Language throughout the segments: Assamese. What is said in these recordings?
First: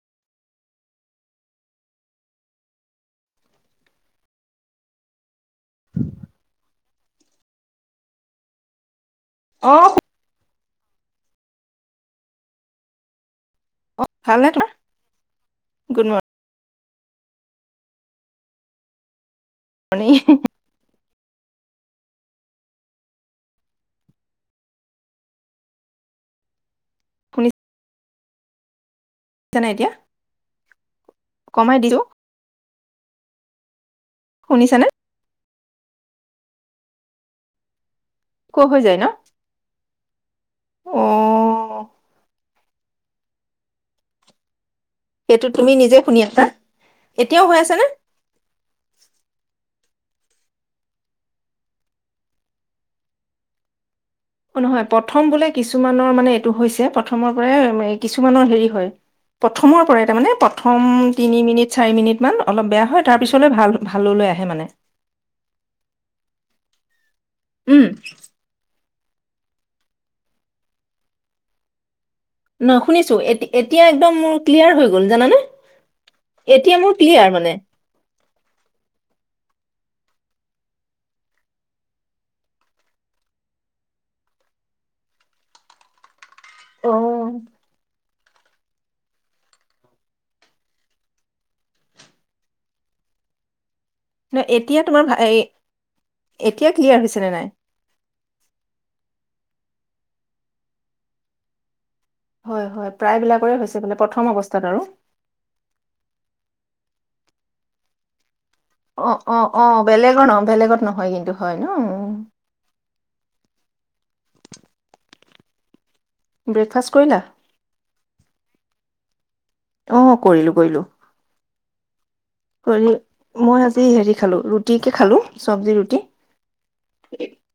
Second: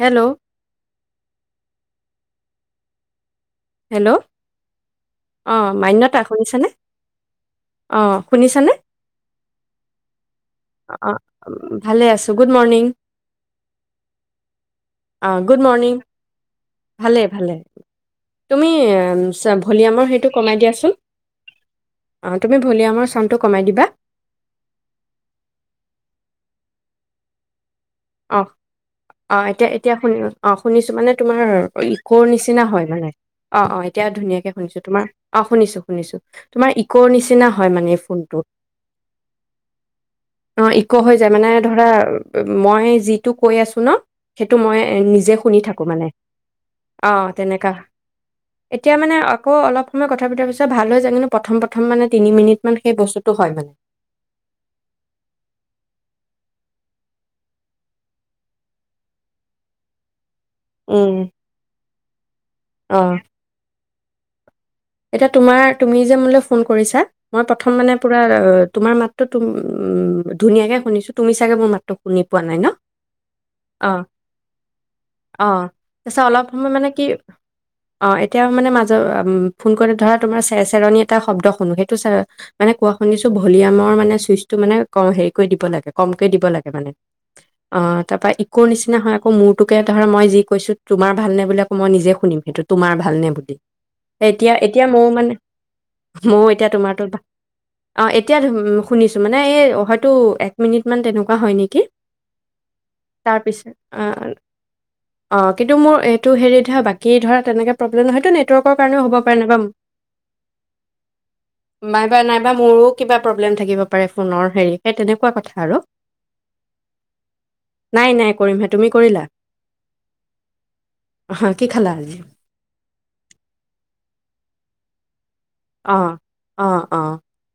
হেল্ল' হেল্ল' অঁ মান্যতা শুনিছেনে? অঁ শুনিছানে? অ অ ভালে আছো গুড মৰ্ণিং অ', ভালনে তোমাৰ? অহ গুড মৰ্ণিং ভালে, ভালে। তুমি আচ্ছা ভলিয়ামৰ মৰ্ণিং সেইটো কমাই দিয়াচোন। অঁ তুমি ভলিয়ামৰ চাউনটো কমাই দিবা শুনি অ অ এতিয়া এতিয়া শুনি অ শুনিছোঁ মানে তোমাৰ কমাই দিছো ইকোৰ নিচিনা হয়। নাই, নাই অ অ এ এতিয়া ধুনীয়াকে শুনিছোঁ শুনিছানে? তোমাৰ। আহ শুনিছোঁ শুনিছোঁ তোমাৰ ইকোৰ নিচিনা হয় মানে কোনটো? আকৌ হৈ যায় ন? অ ইকো হৈ যায় মানে অ', ধৰা মই মই যিটো কৈ আছোঁ ন, সেইটো মই নিজে সেইটো শুনি তুমি থাকো নিজে মানে, শুনি আছা? অ এতিয়াও হৈ তেনেকুৱা আছে নে? এতিয়া মানে আকৌ অলপ প্ৰথমে কথা পতাৰ পিছত ভাল হৈ যায় কিন্তু প্ৰথম প্ৰথম মানে তিনি মিনিটমান সেই বস্তুটো হয় মানে। অ নহয়, প্ৰথম বোলে কিছুমানৰ মানে এইটো হৈছে প্ৰথমৰ পৰাই কিছুমানৰ হেৰি হয়। প্ৰথমৰ পৰাই তাৰ মানে প্ৰথম উম, তিনি মিনিট চাৰি মিনিটমান অলপ বেয়া হয় অ'। তাৰপিছলৈ ভাল ভাললৈ আহে মানে এতিয়া তোমাৰ তুমি যে মোলৈ ফোন কৰিছা মই প্ৰথম উম, মানে পুৰা তোমাৰ মাতটো তুম- উম ধুনীয়াকে শুনিছোঁ তুমি চাগে মোৰ মাতটো শু শুনি পোৱা নাই ন? শুনিছো এতিয়া অঁ একদম মোৰ ক্লিয়াৰ হৈ গ'ল জানানে? অঁ পিছে অলপ সময় এতিয়া মানে মোৰ কি ক্লিয়াৰ মানে। অঁ এতিয়া মানে মাজত মানে ধৰা তোমাৰ চেৰ-চেৰনি এটা শব্দ শুনো সেইটো মানে কোৱা শুনিছোঁ ভলিয়ামৰ মানে ছুইচটো ক-মানে হেৰি কৰি দিব লাগে কম কমকৈ দিব লাগে মানে। অ', অ তাৰ পৰা ই ইকোৰ নিচিনা হয় আকৌ মোৰটোকে ধৰা মই যি কৈছো তোমাৰ ভালনে বুলি আকৌ মই নিজে শুনিম সেইটো তোমাৰ ভালনে বুলি। ন এতিয়া এতিয়া তোমাৰ মইয়ো ভা- মানে, মইয়ো এতিয়া ক্লিয়াৰ তোমাৰটোৰ হৈছে পৰা নে নাই? অ এতিয়া শুনিছোঁ মানে এই টো এক মিনিট মান তেনেকুৱা হয় নেকি? হয় হয় তাৰ প্ৰায়বিলাকৰে পিছত হৈছে বোলে প্ৰথম অ', অৱস্থাত আৰু। অ', কিন্তু মোৰ এইটো হেৰিত ধৰা বাকী এই ধৰা তেনেকৈ প্ৰব্লেমহয়তো নেৱৰ্ক অ', অ', অ', বেলেগৰ নহয় বেলেগত নহয় কিন্তু হয় ন'। নাইবা নাইবা মোৰো কিবা প্ৰব্লেম থাকিব পাৰে ফোনৰ হেৰি, সেই তেনেকুৱা কথা আৰু। ব্ৰেকফাষ্ট কৰিলা? নাই নাই কৰিমহে তুমি কৰিলা? অ, ' কৰিলো কৰিলো অ', কি খালা আজি? কৰি মই এই হেৰি খালো, ৰুটিকে খালো। চব্জি ৰুটি। অ', অ', অ,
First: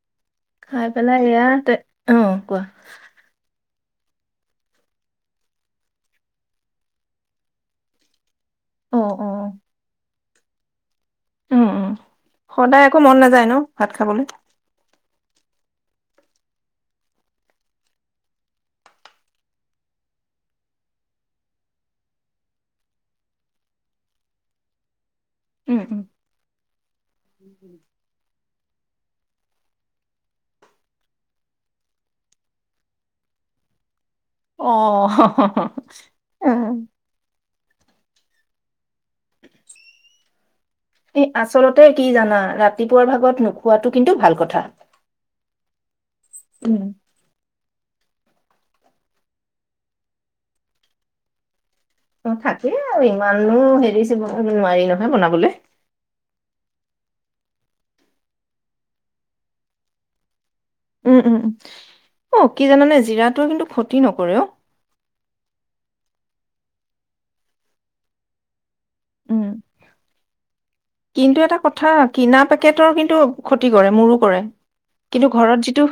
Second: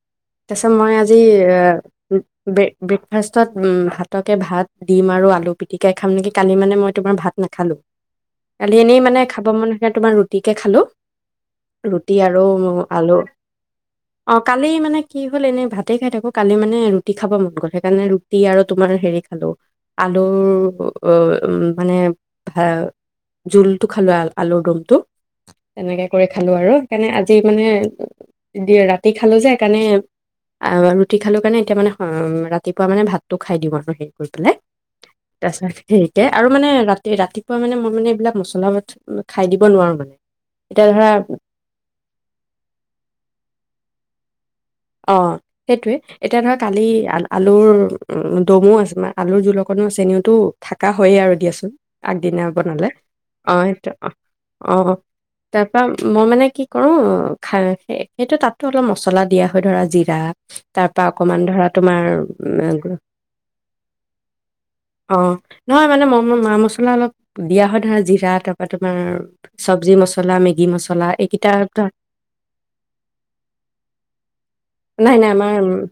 ' তাৰপিছত খাই মই আজি পেলাই এয়া এ, তে অ ব কোৱা ব্ৰেকফাষ্টত উম ভাতকে ভাত দিম আৰু আলু পিটিকাই খাম নেকি? কালি মানে মই তোমাৰ ভাত নাখালো। কালি অ এনেই মানে অ খাব মন খে তোমাৰ ৰুটি তিকে খালো। উম উম ৰুটি আৰু সদায় আকৌ মন আলু, নাযায় ন ভাত খাবলৈ। অ', কালি মানে বলে এনেই ভাতে খাই থাকো কালি মানে ৰুটি গ'ল এনেই ভাতেই খায় থাকো, কালি মানে ৰুটি খাব মন গ'ল, সেইকাৰণে ৰুটি আৰু তোমাৰ হেৰি খালো আলুৰ অ মানে জোলটো খালো আলুৰ দমটো। উম উম তেনেকে কৰি খালো আৰু, সেইকাৰণে আজি মানে দিয়ে ৰাতি ৰুটি খালো যে, সেইকাৰণে অ', ৰুটি খালো কাৰণে এতিয়া মানে ৰাতিপুৱা মানে ভাতটো খাই দিওঁ আৰু আহি। গৈ পেলাই অ তাৰপিছত সেকে আৰু মানে ৰাতি ৰাতি মানে মই মানে এইবিলাক মছলা খাই দিব নোৱাৰো মানে। এতিয়া ধৰা এ আচলতে কি জানা ৰাতিপুৱাৰ ভাগত নোখোৱাতো কিন্তু ভাল কথা। অ', সেইটোৱে। এতিয়া ধৰ উম কালি আল-আলুৰ উম, দমো আছে মে আলুৰ জোল অকণো আ চেনিওতো থাকা হয়য়ে আৰু দিয়াচোন। অ', আগদিনা থাকেই বনালে আৰু অ ইমানো সেইটো হেৰি অ চিব নোৱাৰি নহয় বনাবলে। কৰো খাই সেইটো তাতো অলপ মছলা দিয়া ধৰা জিৰা তাৰ পৰা উম, উম, অকমান উম। ধৰা তোমাৰ, অ', কি জানানে জিৰাটোৱে কিন্তু ক্ষতি নকৰে অ'। অ, ' নহয় মানে মা মছ অলপ অলপ দিয়া হয় ধৰা, জিৰা তপ উম, মছলা কিন্তু এইকেইটা এটা ধৰা কথা কিনা পেকেটৰ কিন্তু ক্ষতি কৰে, মোৰো কৰে। নাই কিন্তু নাই আমাৰ ঘৰত যিটো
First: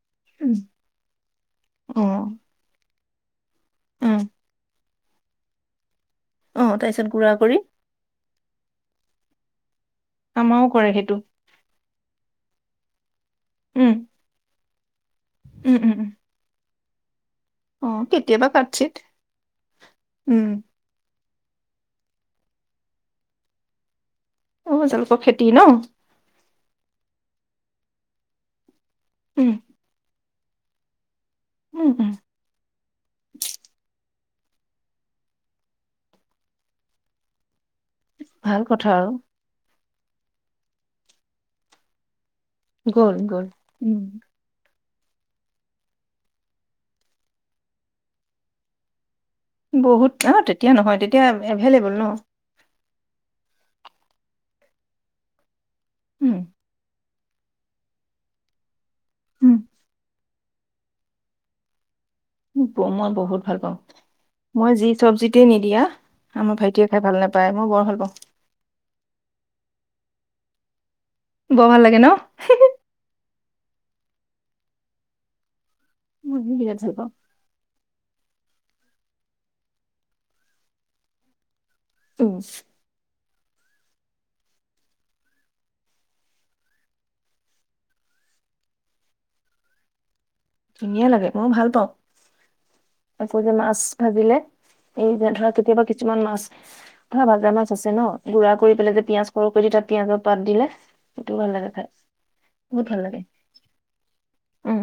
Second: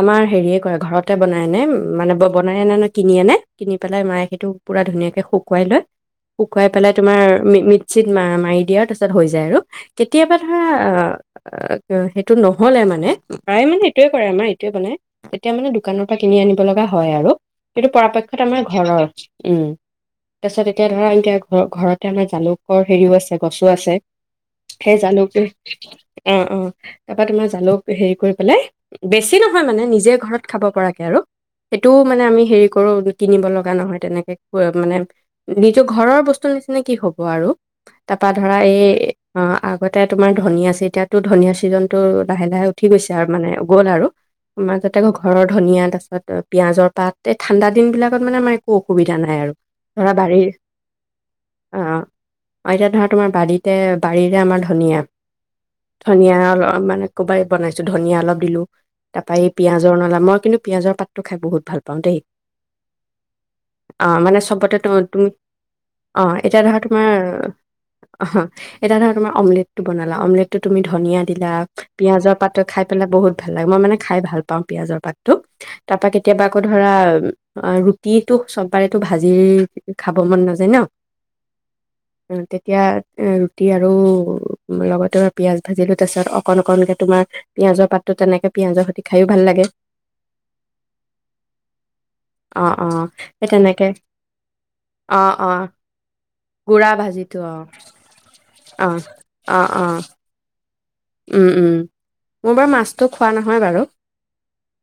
আমাৰ উম, হেৰিয়ে কয় ঘৰতে বনাই ন মানে অ', বনাই ন কিনি আনে কিনি পেলাই উম, মায়ে সেইটো পুৰা ধুনীয়াকে শুকুৱাই লৈ শুকুৱাই অ', পেলাই তাৰপিছত তোমাৰ গুড়া কৰি মিক্সিত মা মাৰি দিয়া তা [unintelligible] হৈ যায় আৰু কেতিয়াবা আমাৰও কৰে সেইটো। ধৰা সেইটো নহলে মানে প্ৰায়ে মানে উম, এইটোয়ে কৰে আমাৰ এটোয়ে বনাই। এতিয়া মানে উম, উম, দোকানৰ উম। পৰা কিনি আনিব লগা হ হয় আৰু সেইটো অ', পৰাপক্ষত কেতিয়াবা আমাৰ কাটচিত। ঘৰৰ উম উম, তাৰ পিছত এতিয়া ধৰা এতিয়া ঘ ঘৰতে আমাৰ জালুকৰ হেৰিও আছে গছো আছে। অ', সেই জালুকৰ জালুকো খেতি ন? অ অ তাৰ পৰা তোমাৰ জালুক হেৰি কৰি পেলাই বেছি উম, নহয় মানে নিজে ঘৰত খাব পৰাকে আৰু উম, সেইটোও উম, মানে আমি হেৰি কৰো কিনিব লগা নহয় তেনেকে মানে নিজৰ ঘৰৰ বস্তুৰ নিচিনা কি হ'ব আৰু তাৰপা ধৰা ভাল এই কথা আৰু অ [unintelligible] তোমাৰ ধনীয়া [unintelligible] চিজনটোত লাহে লাহে উঠি গৈছে গ'ল আৰু মানে গ'ল উম। আৰু [unintelligible] তাকো ঘৰৰ ধনিয়া তাপাছত পিয়াজৰ পাত এই ঠাণ্ডা দিনবিলাকত মানে আমাৰ একো অসুবিধা নাই আৰু ধৰা বহুত অ বাৰীৰ তেতিয়া নহয় তেতিয়া এভেইলেবল অ ন। অ এতিয়া ধৰা তোমাৰ বাৰীতে বাৰীৰে আমাৰ ধনীয়া উম, ধনিয়া অ মানে ক'বাই বনাইছো ধনিয় অলপ দিলো তাপা এই উম, পিয়াজৰ নলা, মই কিন্তু পিয়াজৰ পাতটো খাই বহুত ভাল পাওঁ দেই। ব- মই বহুত ভাল পাওঁ। অ মানে মই চবতে যি তো তুমি চব্জিতে নিদিয়া অ আমাৰ এতিয়া ধৰা ভাইটিয়ে খাই তোমাৰ ভাল নাপায় মই বৰ ভাল পাওঁ। এতিয়া ধৰা তোমাৰ অমলেতটো বনালা অমলেতটো তুমি ধনিয়া দিলা বৰ ভাল লাগে ন? পিয়াজজৰ পাতটো খাই পেলাই বহুত ভাল লাগে মই মানে খাই ভাল পাওঁ পিয়াজৰ পাতো তাৰপা কে মই কেতিয়াব আকৌ বিৰাট ধৰা ভাল পাওঁ অ ৰুতি তোক চববাৰে তো ভাজি খাব মন নাযায় ন উম তেতিয়া উম ৰুতি আৰু লগতে। মই পিয়াজ ভাজি লো তাৰপ পিছত অকণ অকণকে তোমাৰ পিঁয়াজৰ পাতটো তেনেকে পিঁয়াজৰ সৈতে খায়ো ভাল লাগে। ধুনীয়া লাগে মইও ভাল পাওঁ, অ অ আকৌ সেই যে মাছ তেনেকে ভাজিলে এই অ যে অ ধৰা কেতিয়াবা কিছুমান মাছ গুড়া ধৰা ভাজিটো ভাজা অ মাছ আছে ন গুড়া কৰি অ পেলাই পিয়াজ সৰহ অ কৰি দি তাত অ পিয়াজৰ পাত দিলে। সেইটো উম ভাল লাগে উম খাই মোৰ বাৰু বহুত ভাল মাছটো লাগে খোৱা নহয় বাৰু। উম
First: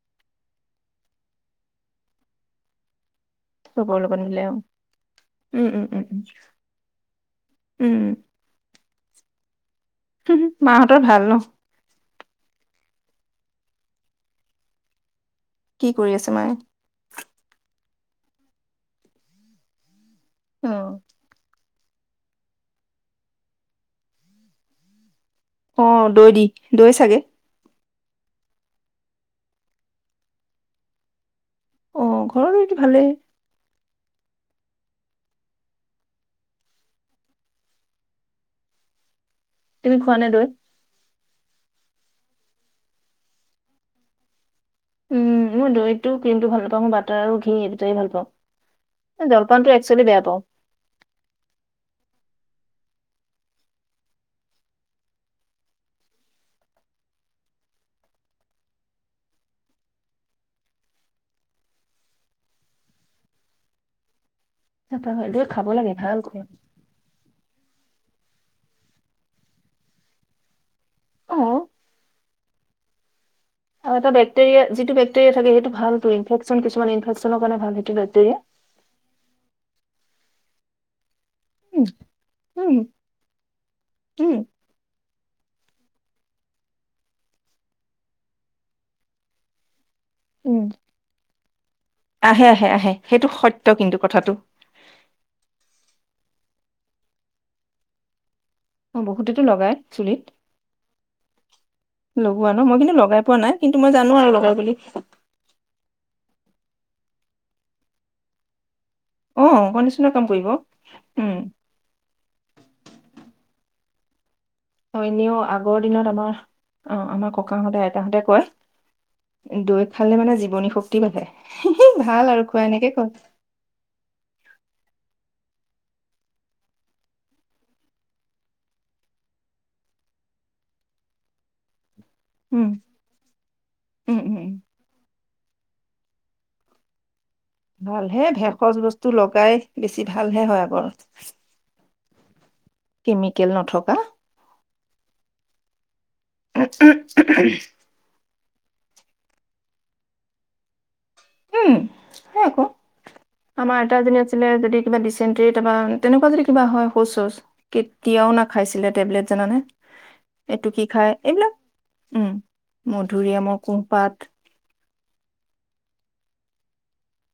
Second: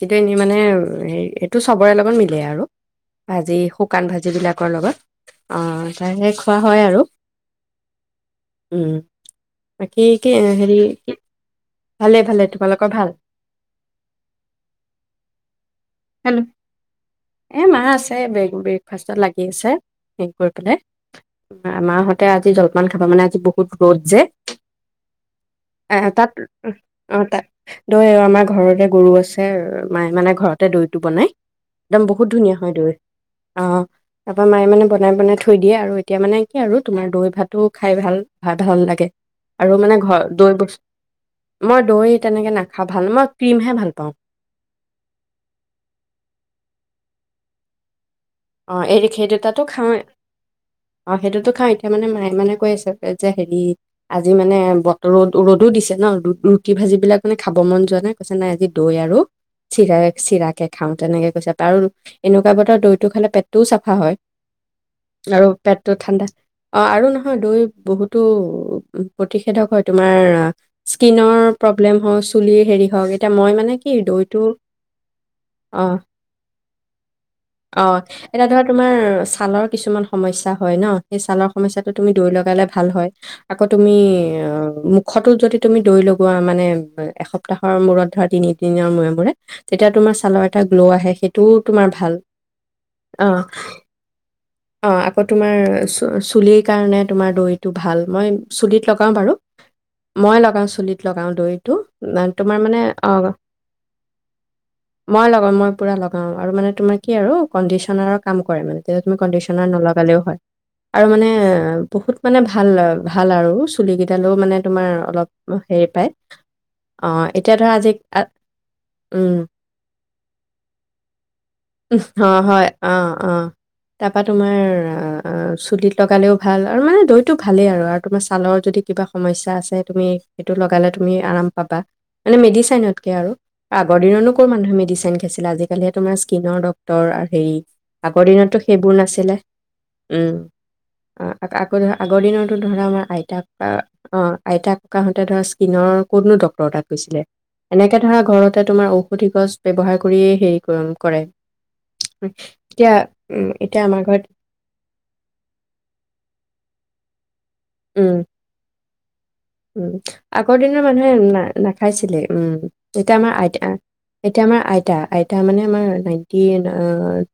কিন্তু এনেই মানে হ এইটো চবৰে লগত মিলে আৰু। ভাজি চবৰ শুকান লগত ভাজি মিলাই অ বিলাকৰ লগত উম উম আহ উম উম তাৰে খোৱা হয় আৰু উম উম। কি কি হেৰি মাহঁতৰ কি? ভাল ন ভালে ভালে তোমালোকৰ ভাল। কি কৰি আছে হেল্ল' মায়ে? এ মা আছ। ব্ৰে ব্ৰেকফাষ্টত লাগি আছে। হে কৰি অ পেলাই। মা হতে আজি জলপান খাৱ, মানে আজি বহুত ৰ'দ যে। অ এ দৈ, তাত দি দৈ অ চাগে। তাত দৈ আমাৰ ঘৰতে গৰু আছে মায় মানে ঘৰতে দৈটো বনাই। অ দম বহুত ঘৰৰ ধুনীয়া হয় দৈটো দৈ ভালেই অহ। তাৰপৰা মায়ে মানে বনাই, বনাই থৈ দিয়ে, আৰু এতিয়া মানে কি আৰু তোমাৰ দৈ ভাতো খাই ভাল ভ ভাল লাগে। আৰু মানে তুমি খোৱা ঘৰ নে দৈ বস্তু মই দৈ তেনেকে নাখাওঁ ভাল মই ক্ৰীমহে ভাল পাওঁ। উম মই দৈ টো ক্ৰীমটো ভাল নাপাওঁ মই বাটাৰ আৰু ঘি এই দুটাই ভাল পাওঁ। অ এৰি এই সেই দুটাতো জলপানটো খাওঁ একচুৱেলি বেয়া পাওঁ। অ সেইটোতো খাওঁ এতিয়া মানে মাই মানে কৈ আছে যে হেৰি আজি মানে বতৰো ৰ'দ ৰ'দো দিছে ন ৰুটি ভাঁজিবলাক মানে খাব মন যোৱা নাই, কৈছে নাই আজি দৈ আৰু চিৰা চিৰাকে খাওঁ তেনেকে কৈছে আৰু এনেকুৱা বতৰ দৈ টো খালে পেটটোও চাফা হয়। নাপাহৰি দৈ আৰু খাব পেটটো লাগে ভাল ঠাণ্ডা খুব। অ আৰু নহয় দৈ বহুতো প্ৰতিষেধক হয় তোমাৰ স্কিনৰ অ', প্ৰব্লেম হওঁক চুলিৰ হেৰি হওক এতিয়া মই মানে কি আৰু এটা দৈটো বেক্টেৰিয়া যিটো বেক্টেৰিয়াৰ থাকে সেইটো অ ভাল টো ইনফেকচন কিছুমান ইনফেক্যনৰ কাৰণ ভাল সেইটো অ', বেক্টেৰিয়া। এতিয়া ধৰা তোমাৰ ছালৰ কিছুমান সমস্যা হয় ন। সেই ছালৰ উম, সমস্যাটো তুমি দৈ লগালে উম, ভাল হয়। আকৌ তুমি উম, অ মোক মুখটোত যদি তুমি দৈ লগোৱা মানে এসপ্তাহৰ মূৰত ধৰা তিনিদিনৰ মূৰে মূৰে তেতিয়া তোমাৰ চালৰ এটা উম, 'গ্লো আহে। তো আহে আহে আহে। অ সেইটো সত্য কিন্তু কথাটো। অ আকৌ তোমাৰ চুলিৰ কাৰণে তোমাৰ দৈটো ভাল মই চুলিত অ', লগাওঁ বাৰু বহুতেতো লগাই চুলিত মই লগাওঁ চুলিত লগাওঁ দৈটো অ লগোৱা তোমাৰ ন' মই মানে কিন্তু অ লগাই পোৱা নাই কিন্তু মই জানো আৰু লগাই বুলি। মই লগাওঁ মই পুৰা লগাওঁ আৰু মানে তোমাক কি আৰু কণ্ডিচনাৰৰ কাম কৰে মানে? তুমি কণ্ডিচনাৰ অ', নলগালেও কাম হয়। কৰিব আৰু মানে উম, বহুত মানে ভাল ভাল আৰু চুলি কেইদালও মানে তোমাৰ অ' অলপ এনেও আগৰ হেৰি পায়। দিনত আমাৰ অ' আমাৰ এতিয়া ধৰা ককাহঁতে আজি আ আইতাহঁতে উম, কয়। দৈ খালে মানে জীৱনী শক্তি বা়ঢ়ে হিঃহি ভা অ' হয় অ' অ' তাৰপা তোমাৰ চুলিত লগালেও ভাল আৰু মানে দৈটো চুলিত লগালেও ভাল, আৰু মানে দৈতো ভালেই আৰু, আৰু তোমাৰ ছালৰ যদি কিবা সমস্যা আছে তুমি সেইটো লগালে তুমি আৰাম পাবা। মানে উম মেডিচাইনতকে আৰু, আগৰ উম দিনতো কৰ উম। মানুহে মেডিচাইন খাইছিলে আজি [unintelligible] তৰ আৰ ভালহে, ভেষজ বস্তু লগাই বেছি উম। ভালহে হয় আগৰ। আকৌ ধৰা আগৰ দিনত ধৰা, আমাৰ আইতাকা অ আইতা ককাাহতে ধৰা স্কিনৰ কোননো ডক্তৰ তাত গৈছিলে এনেকে ধৰা ঘৰতে তোমাৰ ঔষধি গছ ব্যৱহাৰ কৰিয়ে হেৰি কৰে। উম, সেই আকৌ এতিয়া উম আমাৰ এতিয়া আইতা এজনি ঘৰত আছিলে, যদি কিবা ডিচেণ্ট্ৰী তাৰপা তেনেকুৱা যদি কিবা হয় শৌচ শৌচ কেতিয়াও নাখাইছে। ছিল টেবলেট জানানে ও' আগৰ এইটো কি দিনৰ খাই মানুহে না এইবিলাক নাখাইছিলে। উম এতিয়া আমাৰ মধুৰিআমৰ আইতা কুহপাত এতিয়া আমাৰ আইতা আইতা তাৰ মানে আমাৰ নাইনটিন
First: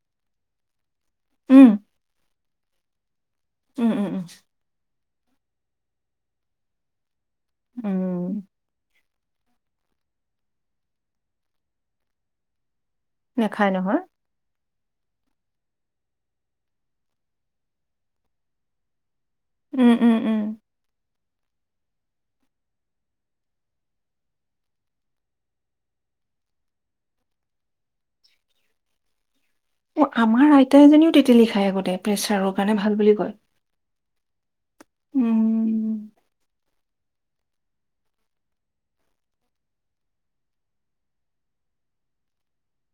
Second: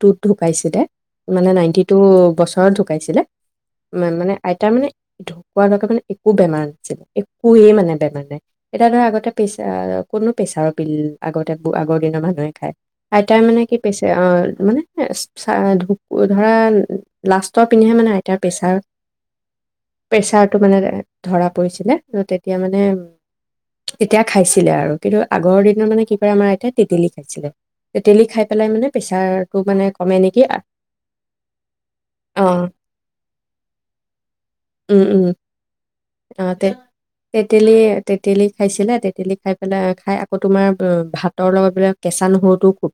টুত ঢুকাইছিলে। মানে উম নাইনটি টু বছৰ ধৰত ঢুকাইছিলে? উম উ উম উম মানে আইতাৰ মানে? ঢুকুৱা লকে মানে একো বেমাৰা নাই। [unintelligible] [unintelligible] প্ৰেচা উম কোনো প্ৰেছাৰৰ পিল আগতে আগৰ দিনৰ মানুহে খায়। আইতাই মানে নেখায় কি নহয়। পিছে অ মানে? ধৰা লাষ্টৰ পিনেহে মানে আইতাৰ প্ৰেছাৰ। উম উম উম প্ৰেছাৰটো মানে? ধৰা পৰিছিলে আৰু তেতিয়া মানে তেতিয়া হেছিলে। তেতিয়া মানে তেতিয়া খাইছিলে আৰু কিন্তু আগৰ দিনৰ মানে কি কৰে আমাৰ আইতাই তেতেলী খাইছিলে তেতেলী খাই পেলাই মানে প্ৰেছাৰ অ' আমাৰ আইতা এজনীও তেতেলী খায় আগতে, অ প্ৰেছাৰৰ কাৰণে ভাল বুলি কয়। উম উম অ তে তেতেলী তেতেলী খাইছিলে তেতেলি খাই পেলাই খাই আকৌ তোমাৰ ভাতৰ লগত বোলে কেঁচা নহৰুটোও খুব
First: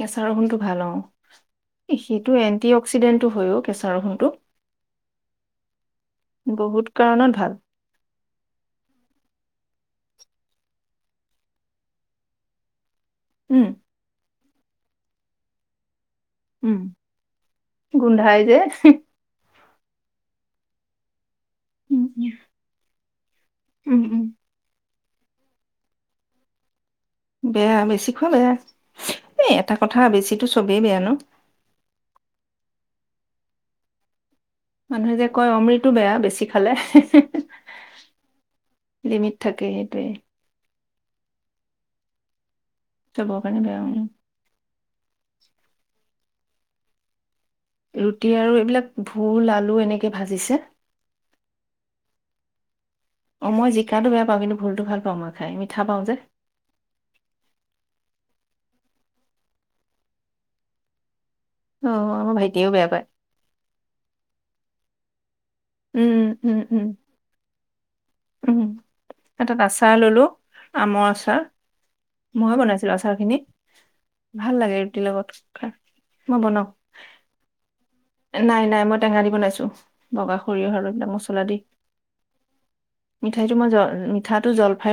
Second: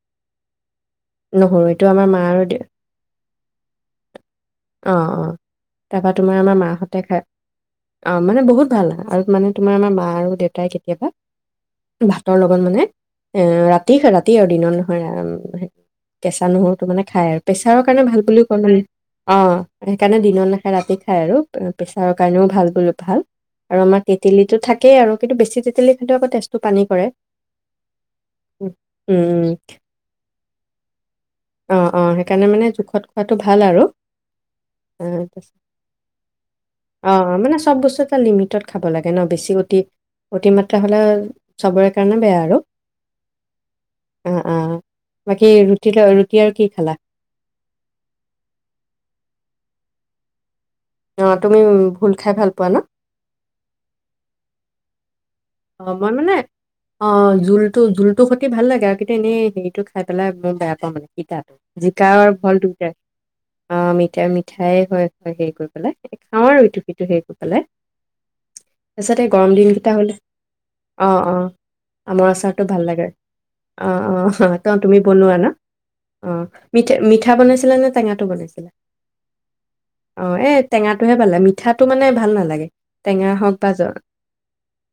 কেঁচা ৰহুনটো ভাল অ, নহৰু এইটো আমাৰ মা সেইটো আৰু দে এন্টি অক্সিডেন্টো হয়ও কেঁচা ৰহুনতটো অ অ তাৰপৰা তোমাৰ আমাৰ বহুত মাহঁতে খাই কাৰণত ভাল অ, মানে বহুত ভালে আৰু মানে তোমাৰ আমাৰ মা আৰু দেউতাই কেতিয়াবা ভাতৰ লগত মানে অ, উম ৰাতি খাৰ তেতিৰ দিনত নহয় কেঁচা নহৰু উম, তটো মানে খাই আৰু প্ৰেছাৰৰ কাৰণে ভাল গোন্ধাই বুলি যে ক'লে ন অ। সেইকাৰণে দিন নাখাই ৰাতি খাই আৰু উম, পেচাৰৰ কাৰণেও ভাল বুলি ভাল আমৰ উম, উম, কিটিলিতো থাক এক আৰু কিন্তু বেছি তেতিল খে আকৌ তেজটো পানী। কৰে বেয়া বেছি খোৱা বেয়া উম উম এই এটা কথা বেছিো চবেই বেয়া নো। অ', অ', সেইকাৰণে মানে জোখত খোৱাটো ভাল আৰু আ, মানুহে যে কয় তাৰপিছত অমৃততটো বেয়া বেছি খালে অ', অ', মানে চব বস্তু এটা লিমিটত খাব লাগে ন লিমিট বেছি থাকে অতি সেইটোৱে অতি তি হলে চবৰে কাৰণে বেয়া আৰু অ', অ'। [inaudible] বাকী ৰুট ৰুটি আৰু কি খালা? ৰুটি আৰু এইবিলাক ভোল আলু এনেকে ভাজিছে। আহ তুমি ভুল খাই ভাল পোৱা না? ভুলটো ভাল পওঁ মই। খাই মিঠা অ, পাওঁ মই যে মানে অ', জোলটো জোলটোৰ সতি ভাল লাগে। এনেই হেৰিটো খাই পেলাই মই বেয়া পাওঁ মানে শিতা। অ জিকা আৰু আমাৰ ভল ভাইটিয়েও বেয়া দুটাৰ পায় অ, ' মিঠা মিঠা। হৈ হয়। আমাৰ এইফালে উম উম উম উম গৰম এটাত দিন কেইটা আচাৰ হলে। ললো আমৰ অ', আচাৰ। অ', আমৰ ময়ে আচাৰটো ভাল বনাইছিলো লাগে আচাৰ খিনি অ, অ, ভাল লাগে অ', তুমি ৰুটিৰ লগত বনোৱা ন খাই অ, মই বনাও মিঠা মিঠা বনাইছিলা নে টেঙা? নাই নাই মই টেঙা দি বনাইছো বগা অ', এই সৰিয়হ আৰু এইবিলাক টেঙাটোহে পালা মছলা দি মিঠাটো মানে ভাল নালাগে। টেঙা মিঠাইটো হওক মই বা জ মিঠাটো জলফাই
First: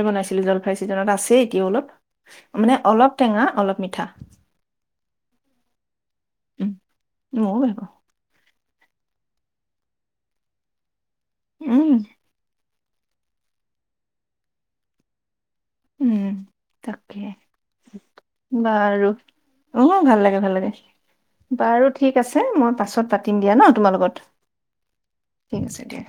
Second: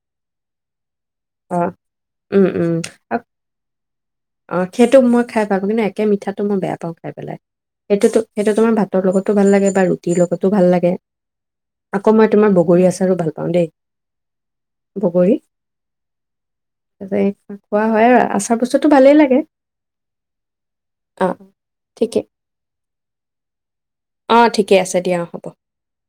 জলফাই চিজনত আছে এতিয়া অ', অলপ উম, উম, মানে অলপ অ', টেঙা অলপ মিঠা। অ, সেইটো মই খাই পাওঁ কিন্তু মিঠাটো উম মইেয়াাও খাওঁ পেলাই ময়ো বেয়া পাওঁ সেইটোতো সেইটো ভাতৰ লগতো ভাল লাগে বা ৰুটিৰ লগতো ভাল লাগে। উম আকৌ মই তোমাৰ বগৰী আছো। আৰু ভাল পাওঁ দেই বগৰী উম তাৰপিছত তাকে এই খোৱা হয় আৰু আচাৰ বস্তুটো বাৰু ভালেই লাগে। অ ভাল লাগে ভাল লাগে অ', বাৰু ঠিকে ঠিক আছে মই পাছত পাতিম দিয়া ন তোমাৰ লগত অ', ঠিকে আছে দিয়া অ', হ'ব। ঠিক আছে দিয়া।